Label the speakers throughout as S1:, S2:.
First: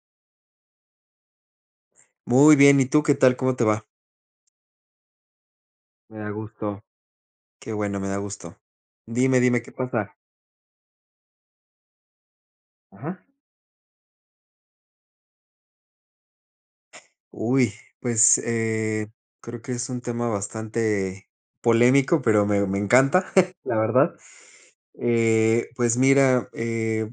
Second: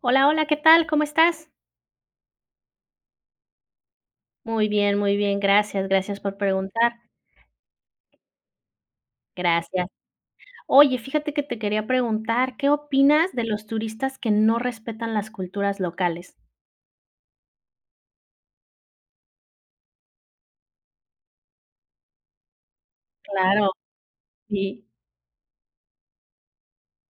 S1: Hola, hola, ¿qué tal?, ¿cómo estás?
S2: Muy bien, ¿y tú, qué tal?, ¿cómo te va?
S1: Muy bien, muy bien. Gracias, gracias
S2: Me da
S1: por
S2: gusto.
S1: preguntar.
S2: Que bueno, me da gusto. Dime, dime, ¿qué
S1: Gracias.
S2: pasa?
S1: Oye, fíjate que te quería preguntar, ¿qué
S2: Ajá.
S1: opinas de los turistas que no respetan las culturas locales?
S2: Uy, pues, eh, creo que es un tema bastante polémico, pero me me encanta
S1: Claro,
S2: la verdad,
S1: sí.
S2: eh, pues mira, eh,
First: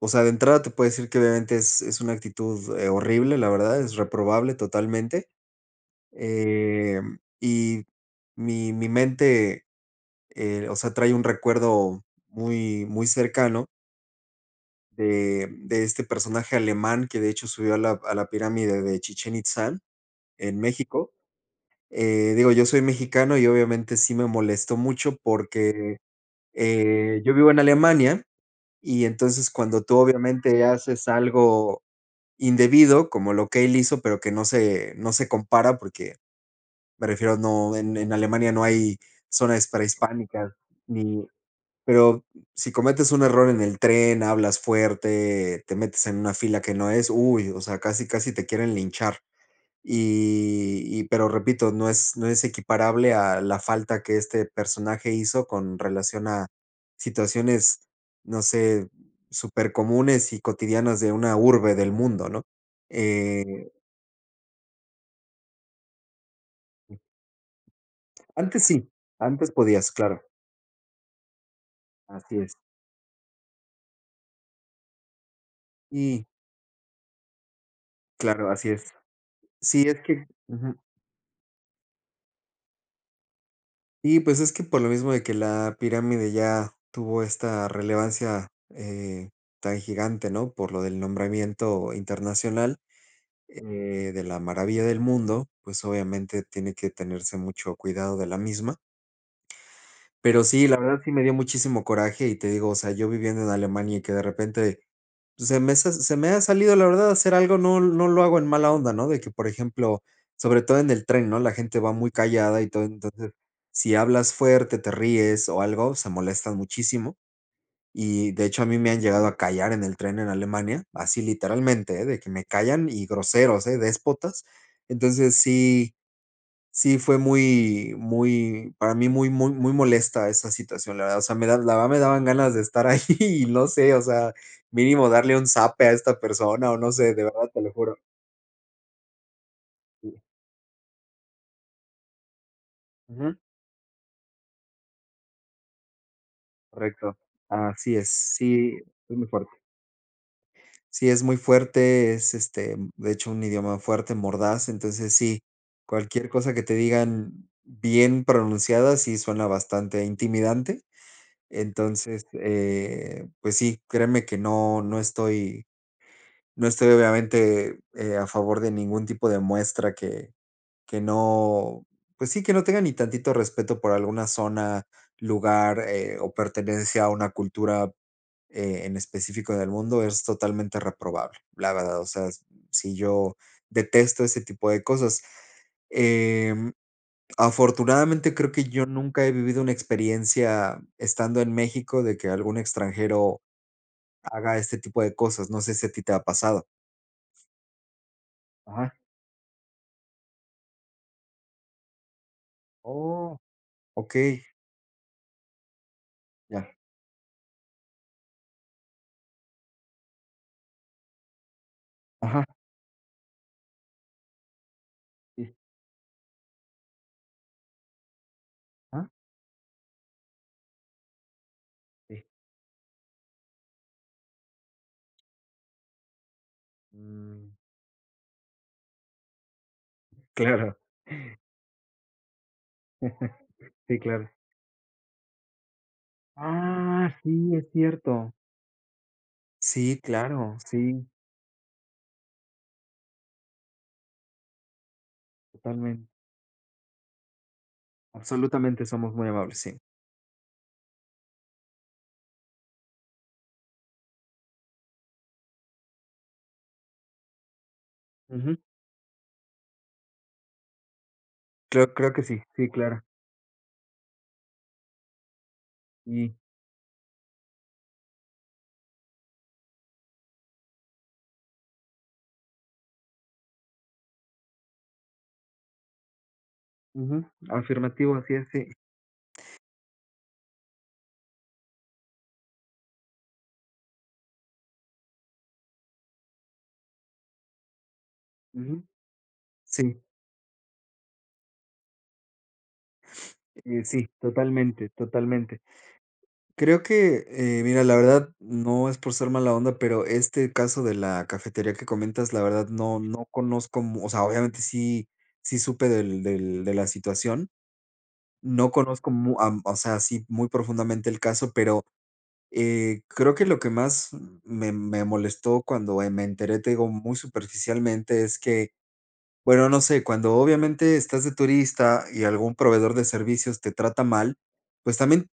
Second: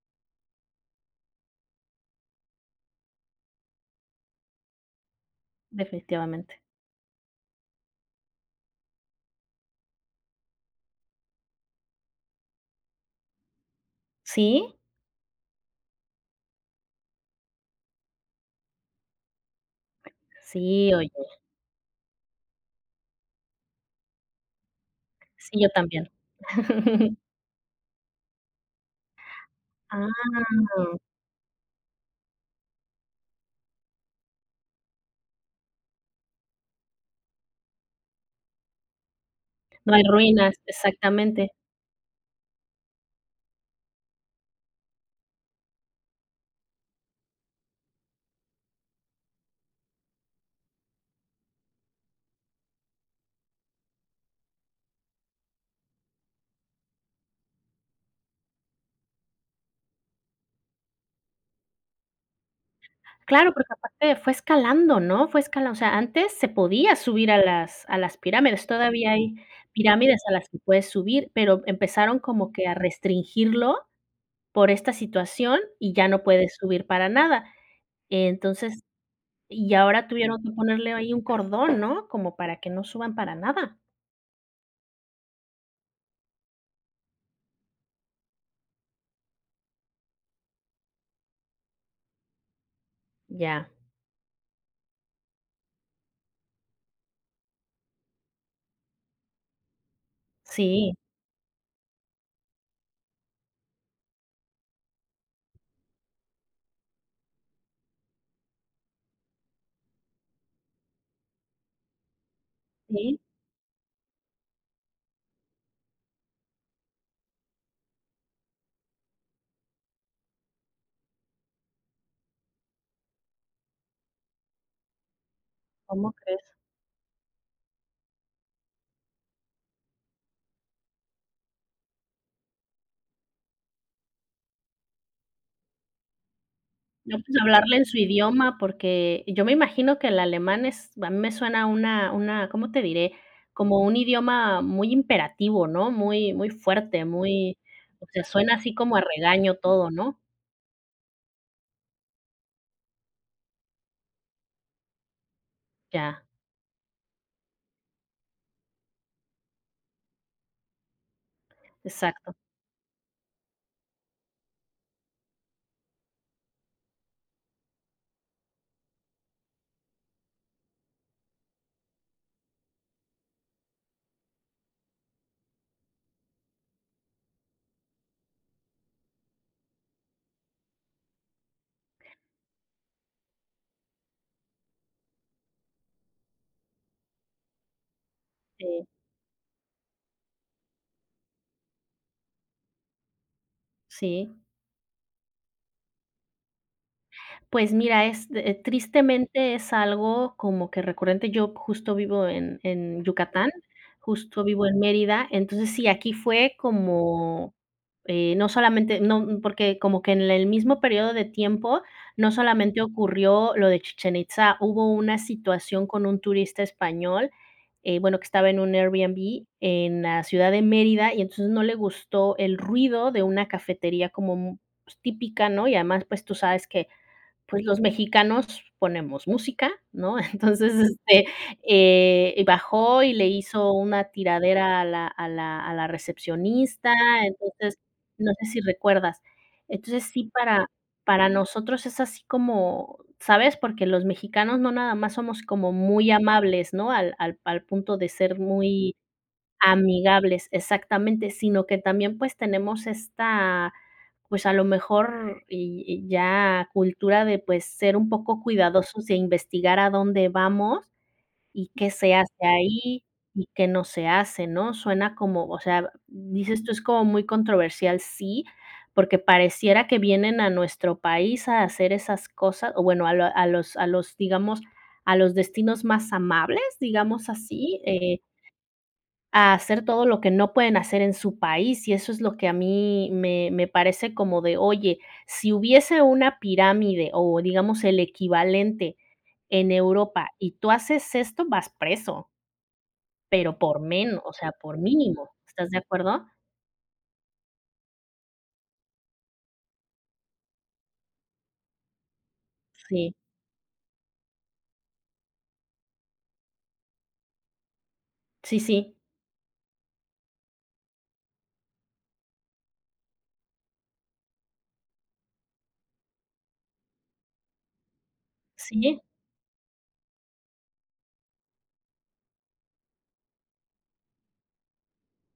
S2: o sea, de entrada te puedo decir que obviamente es es una actitud, eh, horrible. La verdad es reprobable totalmente,
S1: Definitivamente.
S2: eh, y mi mi mente, eh, o sea, trae un recuerdo muy, muy cercano
S1: Sí.
S2: de de este personaje alemán, que de hecho subió a la a la pirámide de Chichén Itzá en
S1: Sí, oye.
S2: México. Eh, digo, yo soy mexicano y obviamente sí me molestó mucho,
S1: Sí, yo
S2: porque,
S1: también.
S2: eh, yo vivo en Alemania y entonces cuando tú obviamente
S1: Ah.
S2: haces algo indebido como lo que él hizo, pero que no se no se compara, porque me refiero a no, en en Alemania no hay zonas
S1: No hay
S2: prehispánicas
S1: ruinas,
S2: ni
S1: exactamente.
S2: pero si cometes un error en el tren, hablas fuerte, te metes en una fila que no es, uy, o sea, casi casi te quieren linchar y y pero repito, no es no es equiparable a la falta que este personaje hizo con relación a situaciones, no sé, supercomunes y cotidianas de una urbe del mundo, ¿no?,
S1: Claro, porque
S2: eh
S1: aparte fue escalando, ¿no? Fue escalan o sea, antes se podía subir a las a las pirámides.
S2: Antes sí.
S1: Todavía hay
S2: Antes podías,
S1: pirámides
S2: claro.
S1: a las que puedes subir, pero empezaron
S2: Así
S1: como
S2: es.
S1: que a restringirlo por esta situación y ya no
S2: Y
S1: puedes subir para nada,
S2: Claro, así
S1: entonces
S2: es.
S1: y
S2: Sí, es
S1: ahora
S2: que
S1: tuvieron que
S2: Ujú.
S1: ponerle ahí un cordón, ¿no?, como para que no suban para nada.
S2: Y pues, es que por lo mismo de que la pirámide ya tuvo esta relevancia, eh, tan gigante, ¿no?, por lo del nombramiento internacional, eh,
S1: Ya.
S2: de la maravilla del mundo, pues, obviamente tiene que tenerse mucho cuidado de la misma. Pero sí, la
S1: Sí.
S2: verdad sí me dio muchísimo coraje y, te digo, o sea, yo viviendo en Alemania y que de repente, pues se me se se me ha salido, la verdad, hacer algo, no no lo hago en mala onda, ¿no?, de que, por ejemplo, sobre todo en el tren, ¿no? La gente va muy callada y todo,
S1: Sí.
S2: entonces, si hablas fuerte, te ríes o algo, o sea, molesta muchísimo. Y de hecho, a mí me han llegado a callar en el tren, en Alemania, así, literalmente, eh, de que me callan y groseros, eh, déspotas. Entonces sí
S1: ¿Cómo crees?
S2: sí, fue muy muy, para mí, muy muy muy molesta esa situación, la verdad, o sea, me da la verdad me daban ganas de estar ahí y no sé, o sea, mínimo darle un zape a esta persona o no sé,
S1: No,
S2: de
S1: pues
S2: verdad, te lo
S1: hablarle en su
S2: juro.
S1: idioma porque yo me imagino que
S2: Sí.
S1: el alemán es a mí me suena una una, ¿cómo te diré?
S2: Ujú.
S1: Como un idioma muy imperativo, ¿no? Muy muy fuerte,
S2: Correcto.
S1: muy
S2: Así
S1: o
S2: es.
S1: sea, suena así
S2: Sí,
S1: como a
S2: es muy fuerte.
S1: regaño todo, ¿no?
S2: Sí, es muy fuerte. Es, este, de hecho, un idioma fuerte, mordaz. Entonces, sí,
S1: Ya.
S2: cualquier cosa que te digan bien pronunciada, sí, suena bastante intimidante. Entonces,
S1: Exacto.
S2: eh, pues sí, créeme que no no estoy no estoy, obviamente, eh, a favor de ningún tipo de muestra que que no pues sí, que no tenga ni tantito respeto por alguna zona, lugar, eh, o pertenencia a una cultura, eh, en específico del mundo, es totalmente reprobable. La verdad, o sea, si yo detesto ese tipo de cosas, em, afortunadamente, creo que yo
S1: Sí.
S2: nunca he vivido una experiencia, estando en México, de que algún extranjero
S1: Sí.
S2: haga este tipo de cosas, no sé si a ti te ha pasado.
S1: Pues mira, es, eh,
S2: Ajá.
S1: tristemente es algo como que recurrente. Yo justo vivo en en
S2: Oh,
S1: Yucatán, justo
S2: okey.
S1: vivo en Mérida. Entonces, sí, aquí fue
S2: Ya.
S1: como, eh, no solamente no n porque como que en el mismo período de tiempo no
S2: Ajá.
S1: solamente ocurrió lo de Chichén Itzá, hubo una
S2: Sí.
S1: situación con un turista español, eh, bueno, que estaba en un
S2: Ah.
S1: Airbnb, en la ciudad de Mérida y entonces, no le
S2: Sí
S1: gustó el ruido de una cafetería como, mm, pues, típica, ¿no? Y además, pues tú sabes que
S2: Mm.
S1: pues, los mexicanos ponemos música, ¿no? Entonces,
S2: Claro.
S1: este, eh, bajó y le hizo
S2: Sí,
S1: una
S2: claro.
S1: tiradera a la a la a la recepcionista,
S2: Ah, sí, es
S1: entonces, no
S2: cierto.
S1: sé si recuerdas.
S2: Sí,
S1: Entonces sí,
S2: claro,
S1: para
S2: sí.
S1: para nosotros es así como, ¿sabes? Porque los mexicanos no nada más somos como
S2: Totalmen
S1: muy amables, ¿no?, al al al punto de ser
S2: Absolutamente.
S1: muy
S2: Somos muy amables, sí.
S1: amigables Exactamente, sino que también pues tenemos esta, pues, a lo mejor y y ya cultura de, pues, ser un poco
S2: Ujú.
S1: cuidadosos de investigar a dónde vamos y qué
S2: Creo creo
S1: se
S2: que
S1: hace
S2: sí. Sí,
S1: ahí
S2: claro.
S1: y qué no se hace, ¿no? Suena como, o sea,
S2: Sí.
S1: dices tú, es como muy controversial. Sí, porque pareciera que vienen a nuestro país a hacer esas cosas, o bueno, a lo a los a los, digamos a los destinos más amables,
S2: Ujú.
S1: digamos así,
S2: Afirmativo,
S1: eh
S2: así es, sí.
S1: a hacer todo lo que no pueden hacer en su país. Y eso es lo que a mí me me parece como de: "Oye, si hubiese una pirámide o, digamos, el
S2: Ujú.
S1: equivalente en
S2: Sí.
S1: Europa, y tú haces esto, vas preso". Pero por
S2: Eh, sí,
S1: menos, o sea, por
S2: totalmente,
S1: mínimo,
S2: totalmente.
S1: ¿estás de acuerdo?
S2: Creo que, eh, mira, la verdad, no es por ser mala onda, pero este caso de la cafetería que comentas, la verdad no
S1: Sí.
S2: no conozco mu o sea, obviamente sí sí, supe del del de la situación.
S1: Sí,
S2: No
S1: sí.
S2: conozco mu a o sea, así, muy profundamente el caso, pero, eh, creo que lo que más me me molestó cuando, eh, me enteré, te digo muy superficialmente es que
S1: Sí.
S2: bueno, no sé, cuándo obviamente estás de turista y algún proveedor de servicios te trata mal, pues, también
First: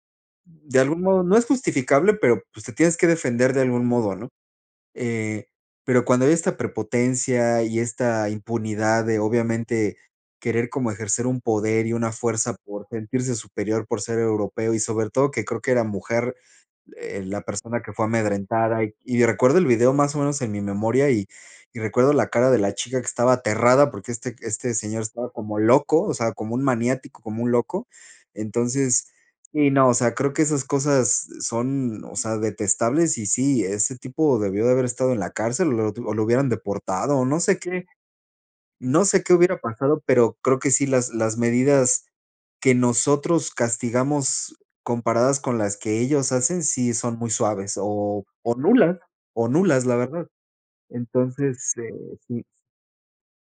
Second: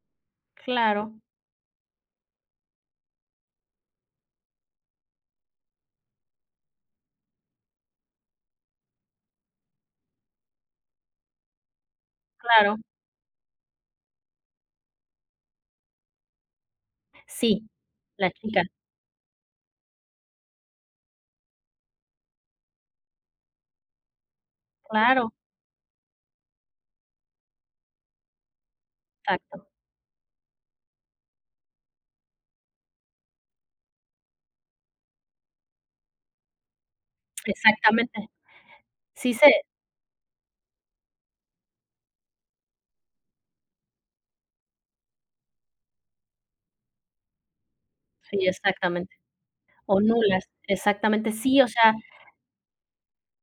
S2: de algún
S1: Claro.
S2: modo no es justificable, pero, pues, te tienes que defender de algún modo, ¿no?, eh, pero cuando hay esta prepotencia y esta impunidad de obviamente querer como ejercer un poder y una fuerza
S1: Claro.
S2: por sentirse superior por ser europeo y sobre todo, que creo que era mujer, eh, la
S1: Sí,
S2: persona que fue
S1: la chica.
S2: amedrentada y recuerdo el video más o menos en mi memoria y y recuerdo la cara de la chica que estaba aterrada porque este este señor
S1: Claro.
S2: estaba como loco, o sea, como un maniático, como un loco, entonces
S1: Exacto.
S2: sí, no, o sea, creo que esas cosas son, o sea, detestables, y sí, ese tipo debió de haber estado en la cárcel o lo o lo hubieran deportado o no sé qué
S1: Exactamente.
S2: no sé qué
S1: Sí
S2: hubiera
S1: se
S2: pasado, pero creo que sí, las las medidas que nosotros castigamos comparadas con las que ellos hacen, sí, son muy suaves o
S1: Sí,
S2: o nulas
S1: exactamente.
S2: o nulas, la
S1: O
S2: verdad,
S1: nulas, exactamente, sí, o
S2: entonces, eh,
S1: sea
S2: sí.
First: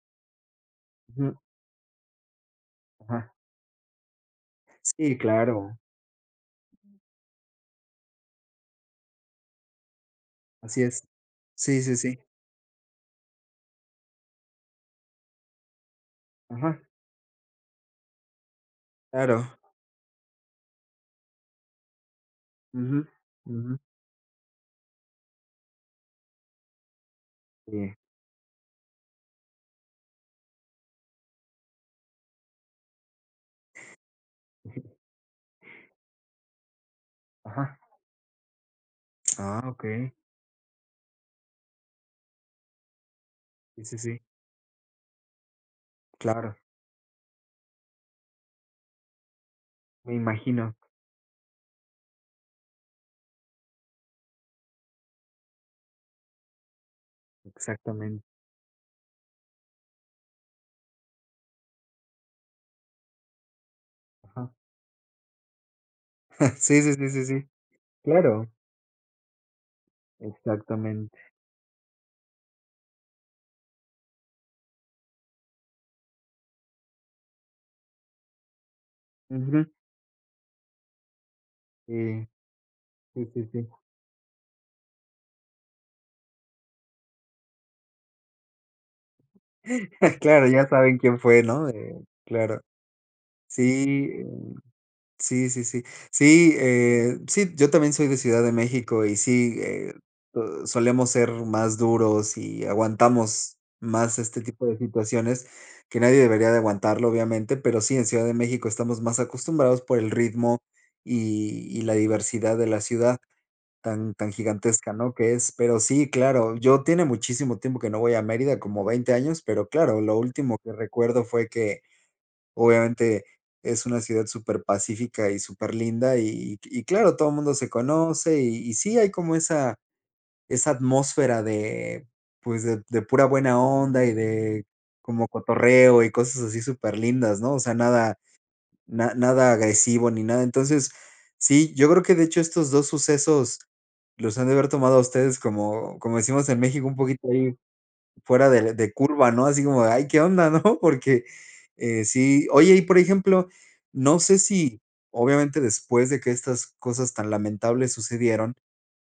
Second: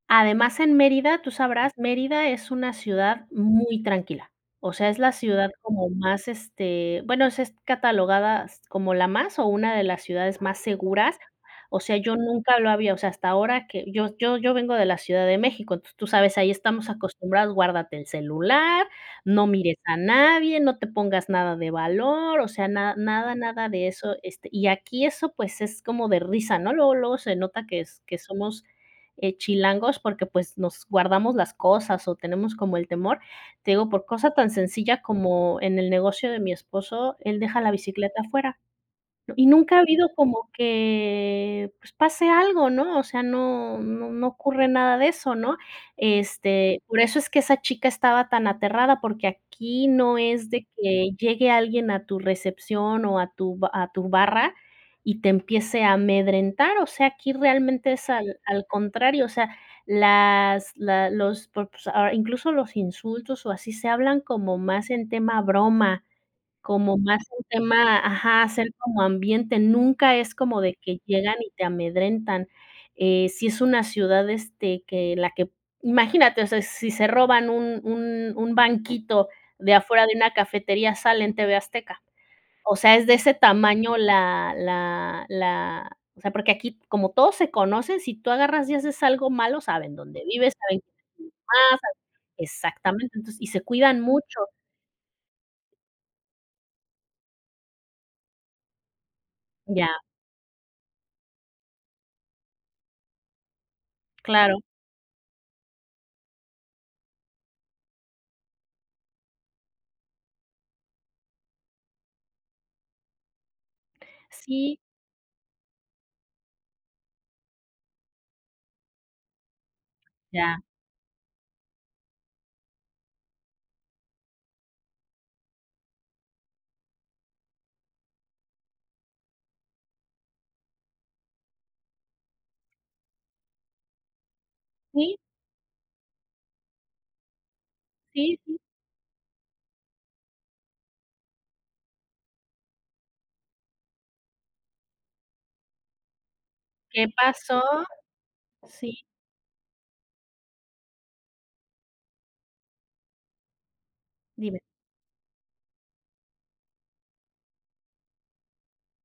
S1: Además en Mérida, tú
S2: Ujú.
S1: sabrás, Mérida es una ciudad
S2: Ajá.
S1: muy tranquila, o sea, es la
S2: Sí,
S1: ciudad
S2: claro.
S1: como más, este bueno, s es catalogada s como la más o una de las ciudades más
S2: Así es.
S1: seguras, o
S2: Sí,
S1: sea,
S2: sí,
S1: yo
S2: sí.
S1: nunca lo había o sea, hasta ahora que yo yo yo vengo de la ciudad de México, t tú sabes, ahí
S2: Ujú.
S1: estamos acostumbrados, "Guárdate el celular, no
S2: Claro.
S1: mires a nadie, no te pongas nada de valor", o sea, nada,
S2: Ujú,
S1: nada, nada
S2: ujú.
S1: de eso, este, y aquí eso pues es como de risa, ¿no?, luego, luego se nota que
S2: Sí.
S1: es que somos, eh, chilangos porque, pues, nos guardamos las cosas o tenemos como el temor, te digo por cosa tan
S2: Ujú.
S1: sencilla como en el negocio de mi esposo, él deja la
S2: Ajá.
S1: bicicleta afuera, y
S2: Ah,
S1: nunca ha habido
S2: okey.
S1: como que, pues pase algo, ¿no?, o sea, no,
S2: Sí, sí,
S1: no,
S2: sí.
S1: no ocurre nada de eso, ¿no?,
S2: Claro.
S1: este, por eso es que esa chica estaba tan aterrada porque aquí
S2: Me
S1: no es de
S2: imagino.
S1: que llegue alguien a tu recepción o a tu ba a tu barra y te empiece a amedrentar, o sea, aquí realmente es
S2: Exactamente.
S1: al al contrario, o sea, las la los por s ah incluso los insultos o así se hablan
S2: Ajá.
S1: como más en tema broma,
S2: Sí, sí,
S1: como
S2: sí,
S1: más
S2: sí,
S1: en
S2: sí,
S1: tema ajá,
S2: claro.
S1: hacer como ambiente, nunca es como de que
S2: Exactamente.
S1: llegan y te amedrentan, eh, si es una ciudad, este, que la que imagínate, o sea, si se roban un un un banquito
S2: Ujú.
S1: de afuera de una cafetería sale en TV Azteca,
S2: Sí.
S1: o sea, es de
S2: Sí,
S1: ese
S2: sí, sí.
S1: tamaño la la la o sea, porque aquí, como todos se conocen, si tú agarras y haces algo malo, saben dónde
S2: Claro,
S1: vives,
S2: ya
S1: saben
S2: saben quién fue, ¿no?, eh,
S1: [unintelligible]
S2: claro.
S1: exactamente, entonces, y se cuidan
S2: Sí, eh,
S1: mucho.
S2: sí, sí, sí. Sí, eh, sí, yo también soy de Ciudad de México y sí,
S1: Ya.
S2: eh, uh, solemos ser más duros y aguantamos más este
S1: Claro.
S2: tipo de situaciones, que nadie debería de aguantarlo, obviamente, pero sí, en Ciudad de México estamos más acostumbrados por el ritmo y y la diversidad de la ciudad tan tan
S1: Sí.
S2: gigantesca, ¿no?, que es. Pero sí, claro, yo tiene muchísimo tiempo que no voy a Mérida como 20 años, pero claro, lo último
S1: Ya.
S2: que recuerdo fue que, obviamente es una ciudad súper pacífica y súper linda y y claro, todo el mundo se conoce y y sí, hay como esa esa atmósfera de pues de de pura buena onda y de
S1: Sí.
S2: como cotorreo y cosas así súper lindas, ¿no?, o sea, nada
S1: Sí, sí.
S2: na nada agresivo ni nada, entonces, sí, yo creo que de hecho estos dos sucesos los han de haber tomado a ustedes como como decimos en México, un
S1: ¿Qué
S2: poquito ahí
S1: pasó?,
S2: fuera de de
S1: sí.
S2: curva, ¿no?, así como: "Ay, qué onda", ¿no?, porque, eh, sí Oye, y, por ejemplo, no sé
S1: Dime.
S2: si, obviamente, después de que estas cosas tan lamentables sucedieron,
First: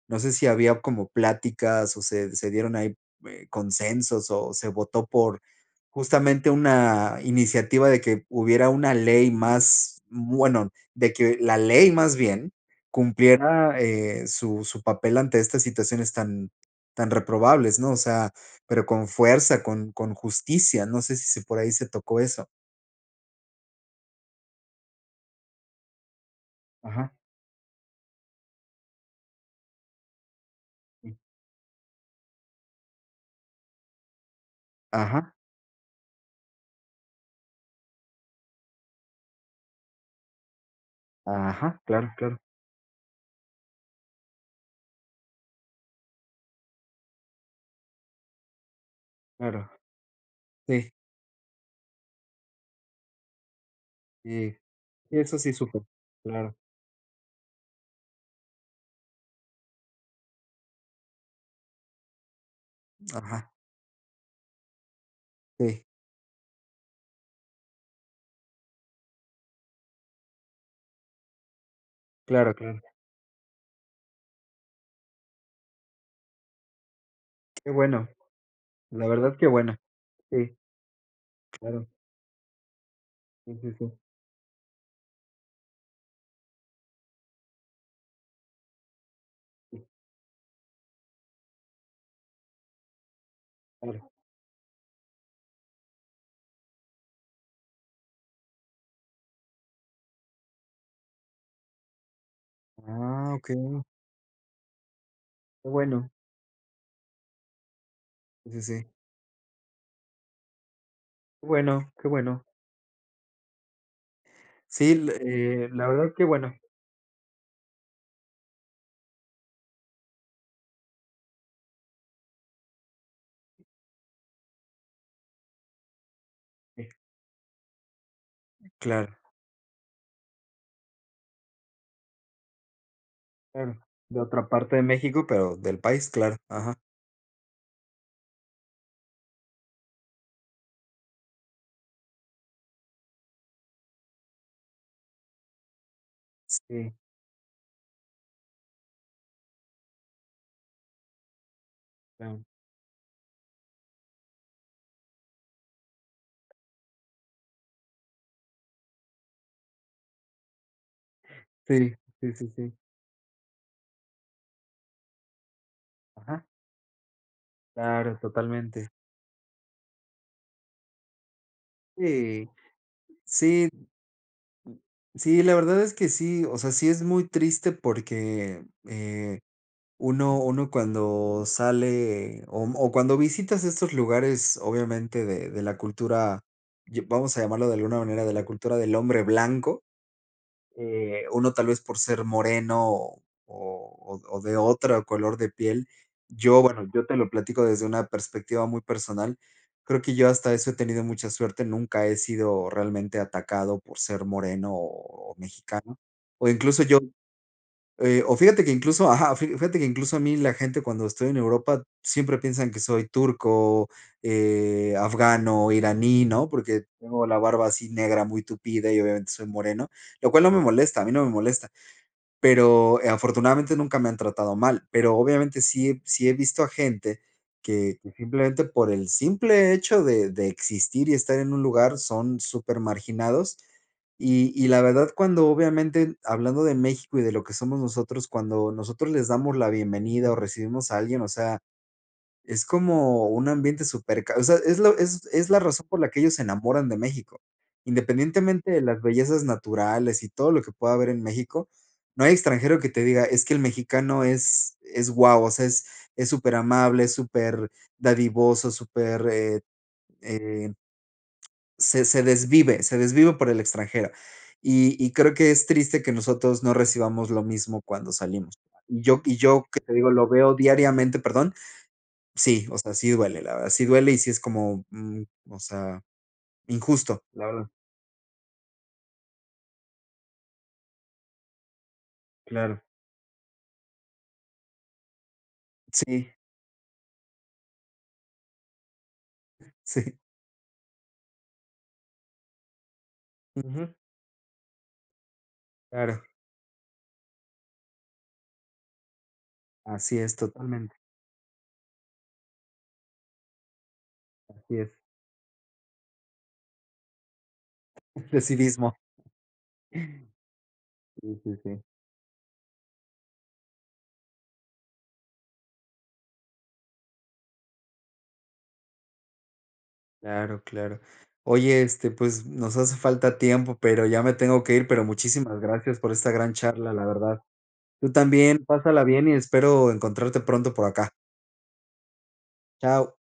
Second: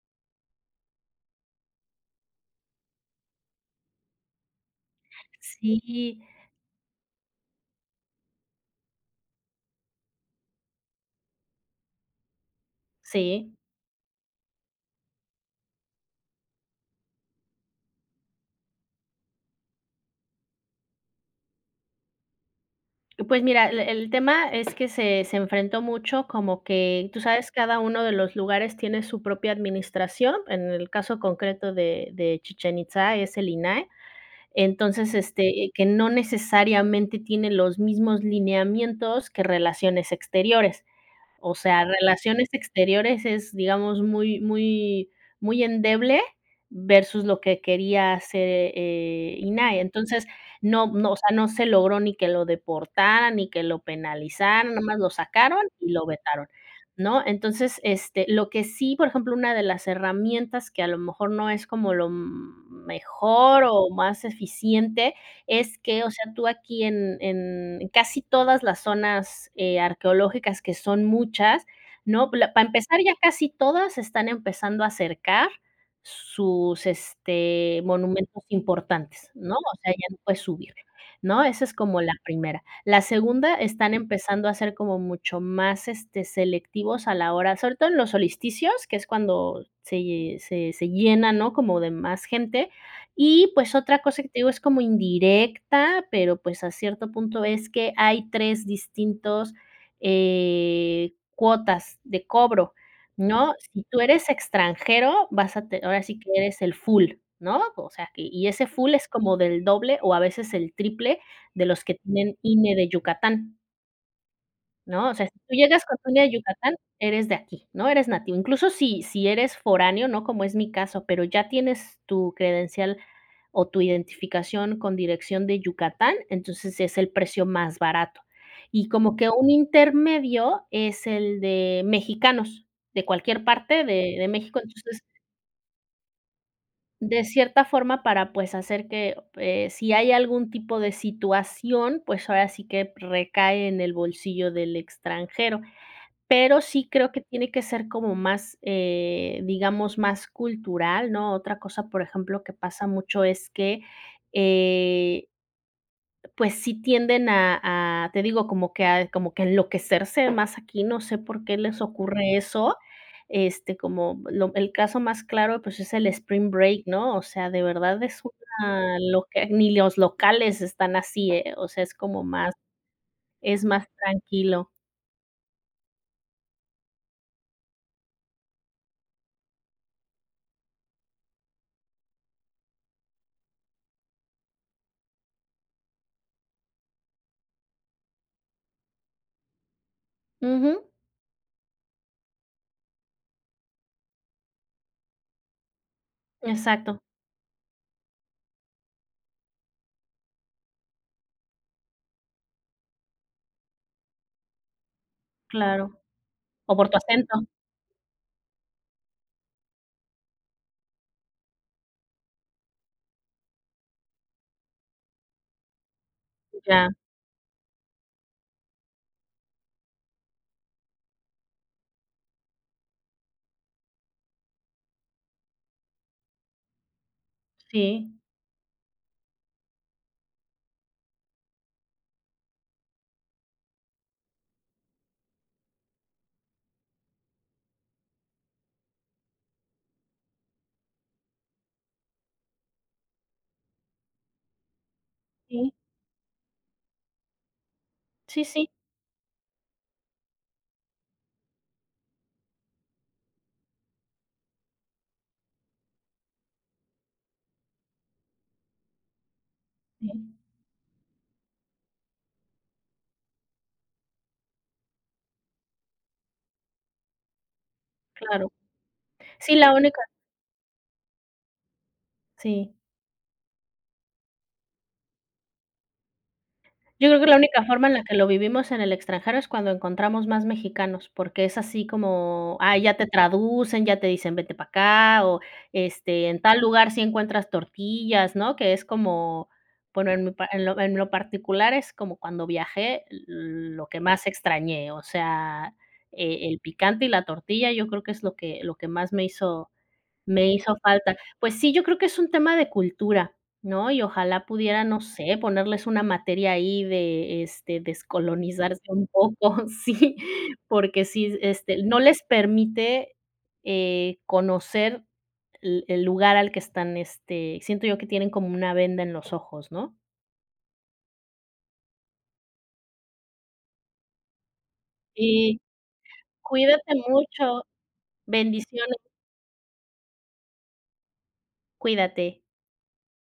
S2: no sé si había como pláticas o se se dieron ahí, eh, consensos o se votó por
S1: Sí.
S2: justamente una iniciativa de que hubiera una ley más bueno, de que la ley más bien,
S1: Sí.
S2: cumpliera, eh, su su papel ante estas situaciones tan tan reprobables, ¿no?, o sea, pero con fuerza, con con justicia, no sé si si por ahí se tocó eso.
S1: Pues, mira, l el tema es que se se enfrentó mucho, como que
S2: Ajá.
S1: tú sabes, cada uno de los lugares tiene su propia administración, en el
S2: Sí.
S1: caso concreto de de Chichén Itzá, es el INAH. Entonces,
S2: Ajá.
S1: este, eh, que no necesariamente tiene los mismos lineamientos que Relaciones Exteriores, o
S2: Ajá.
S1: sea,
S2: Claro, claro.
S1: Relaciones Exteriores, es, digamos, muy muy muy endeble versus lo que quería hacer eh, eh,
S2: Claro.
S1: INAH, entonces, no
S2: Sí.
S1: no, o sea, no se logró ni que lo deportaran, ni que lo
S2: Sí.
S1: penalizaran, nada más lo
S2: Sí, eso sí
S1: sacaron
S2: supe.
S1: y lo vetaron,
S2: Claro.
S1: ¿no? Entonces, este, lo que sí, por ejemplo, una de las herramientas que a lo mejor no es como lo, mm,
S2: Ajá.
S1: mejor o más eficiente, es
S2: Sí.
S1: que, o sea, tú aquí en en en casi todas las zonas, eh, arqueológicas, que son muchas, ¿no?, la
S2: Claro,
S1: para
S2: claro.
S1: empezar ya casi todas se están empezando a cercar sus,
S2: Qué
S1: este,
S2: bueno.
S1: monumentos
S2: La
S1: importantes,
S2: verdad, qué
S1: ¿no?, o
S2: bueno.
S1: sea, ya no puedes
S2: Sí.
S1: subir, ¿no?, esa es
S2: Claro.
S1: como la primera. La segunda,
S2: Sí, sí,
S1: están
S2: sí.
S1: empezando a ser como mucho más, este, selectivos a la hora sobre todo en los solsticios, que es cuando
S2: Sí.
S1: se ll se se llena, ¿no?, como de más gente y pues otra
S2: Claro.
S1: cosa que te digo es como indirecta, pero, pues, a cierto punto es que hay 3 distintos, eh, cuotas de cobro,
S2: Ah,
S1: ¿no?
S2: okey.
S1: Si tú eres extranjero, vas a
S2: Qué
S1: te ahora
S2: bueno.
S1: sí que eres el full, ¿no?, o sea, y y
S2: Sí, sí,
S1: ese
S2: sí.
S1: full es como del doble o a veces el triple
S2: Qué
S1: de los
S2: bueno,
S1: que
S2: qué
S1: tienen
S2: bueno.
S1: INE de Yucatán.
S2: Sí,
S1: No, o sea, si tú
S2: le eh,
S1: llegas
S2: la
S1: con tu
S2: verdad
S1: INE
S2: que
S1: a
S2: bueno.
S1: Yucatán, eres de aquí, ¿no? eres nativo, incluso si si eres foráneo, ¿no?, como es mi caso, pero ya tienes tu credencial o tu identificación con dirección de Yucatán, entonces
S2: Sí.
S1: es el precio más barato.
S2: Sí,
S1: Y como
S2: claro.
S1: que un intermedio es el de mexicanos de cualquier
S2: Claro,
S1: parte de
S2: de
S1: de
S2: otra
S1: México,
S2: parte de
S1: entonces
S2: México, pero del país, claro, ajá.
S1: de cierta forma para, pues, hacer que eh, si hay algún tipo de situación, pues, ahora sí que recae en el bolsillo del extranjero. Pero sí
S2: Sí.
S1: creo que tiene que ser como más, eh, digamos más cultural, ¿no? Otra cosa, por ejemplo,
S2: Sí.
S1: que pasa mucho es que, eh pues, sí, tienden a a te digo como que a como que enloquecerse más aquí, no sé por qué les
S2: Sí. Sí,
S1: ocurre
S2: sí, sí.
S1: eso, este, como lo el caso más claro, pues, es el
S2: Ajá.
S1: spring break, ¿no? O sea, de verdad
S2: Claro,
S1: es
S2: totalmente.
S1: una loca, ni los locales están así, eh, o sea, es como
S2: Sí.
S1: más es
S2: Sí.
S1: más tranquilo.
S2: Sí, la verdad es que sí, o sea, sí, es muy triste porque, eh, uno uno cuando sale o m o cuando visitas estos lugares, obviamente de de la cultura, ya vamos a llamarlo de alguna manera de la cultura del hombre blanco,
S1: Ujú.
S2: eh, uno tal vez por ser moreno o o o de otro color de piel. Yo bueno,
S1: Exacto.
S2: yo te lo platico desde una perspectiva muy personal. Creo que yo hasta eso he tenido mucha suerte, nunca he sido realmente atacado por ser moreno o
S1: Claro.
S2: mexicano o
S1: O
S2: incluso
S1: por tu
S2: yo,
S1: acento.
S2: eh o fíjate que incluso ajá. Fi fíjate que incluso a mí la gente cuando estoy en Europa siempre piensan que soy turco, eh, afgano, iraní, ¿no? Porque
S1: Ya.
S2: tengo la barba así negra, muy tupida y obviamente soy moreno, lo cual no me molesta, a mí no me molesta, pero, eh, afortunadamente nunca me han tratado mal, pero obviamente sí he sí he visto a gente que que
S1: Sí.
S2: simplemente por el simple hecho de de existir y estar en un lugar son súper marginados, y y la verdad, cuando obviamente hablando de México y de lo que somos nosotros cuando nosotros les damos la bienvenida o recibimos a alguien, o sea, es como un ambiente súper ca o sea, es lo es es la
S1: Sí.
S2: razón por la que ellos se enamoran de México,
S1: Sí, sí.
S2: independientemente de las bellezas naturales y todo lo que pueda haber en México, no hay extranjero que te diga: "Es que el mexicano es es wao, o sea, es es súper amable, es super dadivoso, súper, eh
S1: Sí.
S2: eh" "se se desvive se desvive por el extranjero". Y y creo que es triste que nosotros no recibamos lo mismo cuando
S1: Claro.
S2: salimos y yo y
S1: Sí,
S2: yo
S1: la
S2: que te
S1: única
S2: digo, lo veo diariamente ¿Perdón? Sí,
S1: Sí.
S2: o sea, sí duele, la verdad, sí duele, y sí, es como, mm, o sea,
S1: Yo creo
S2: injusto,
S1: que la
S2: la
S1: única
S2: verdad.
S1: forma en la que lo vivimos en el extranjero es cuando encontramos más mexicanos porque, es así como ah,
S2: Claro.
S1: ya te traducen, ya te dicen vete para acá o, este,
S2: Sí.
S1: en tal lugar sí encuentras tortillas, ¿no? Que es como bueno
S2: Sí.
S1: en mi pa en lo en lo particular es como cuando viajé, l lo
S2: Ujú.
S1: que más extrañé, o sea,
S2: Claro.
S1: e el picante y la tortilla, yo creo que es lo que lo que más me hizo
S2: Así es,
S1: me hizo
S2: totalmente.
S1: falta. Pues sí, yo creo que es un tema de cultura, ¿no? Y ojalá
S2: Así
S1: pudieran,
S2: es.
S1: no sé, ponerles una materia ahí de, este,
S2: De
S1: descolonizarse
S2: civismo.
S1: un poco, sí, porque
S2: Sí,
S1: sí,
S2: sí, sí.
S1: este, no les permite, eh, conocer l el lugar al que están, este siento yo que tienen como una venda en los ojos, ¿no?
S2: Claro, claro. Oye, este, pues, nos hace falta tiempo, pero ya me tengo que ir, pero
S1: Sí,
S2: muchísimas gracias por esta gran charla,
S1: cuídate
S2: la verdad.
S1: mucho.
S2: Tú también,
S1: Bendiciones.
S2: pásala bien y espero encontrarte pronto por acá.
S1: Cuídate.
S2: Chao.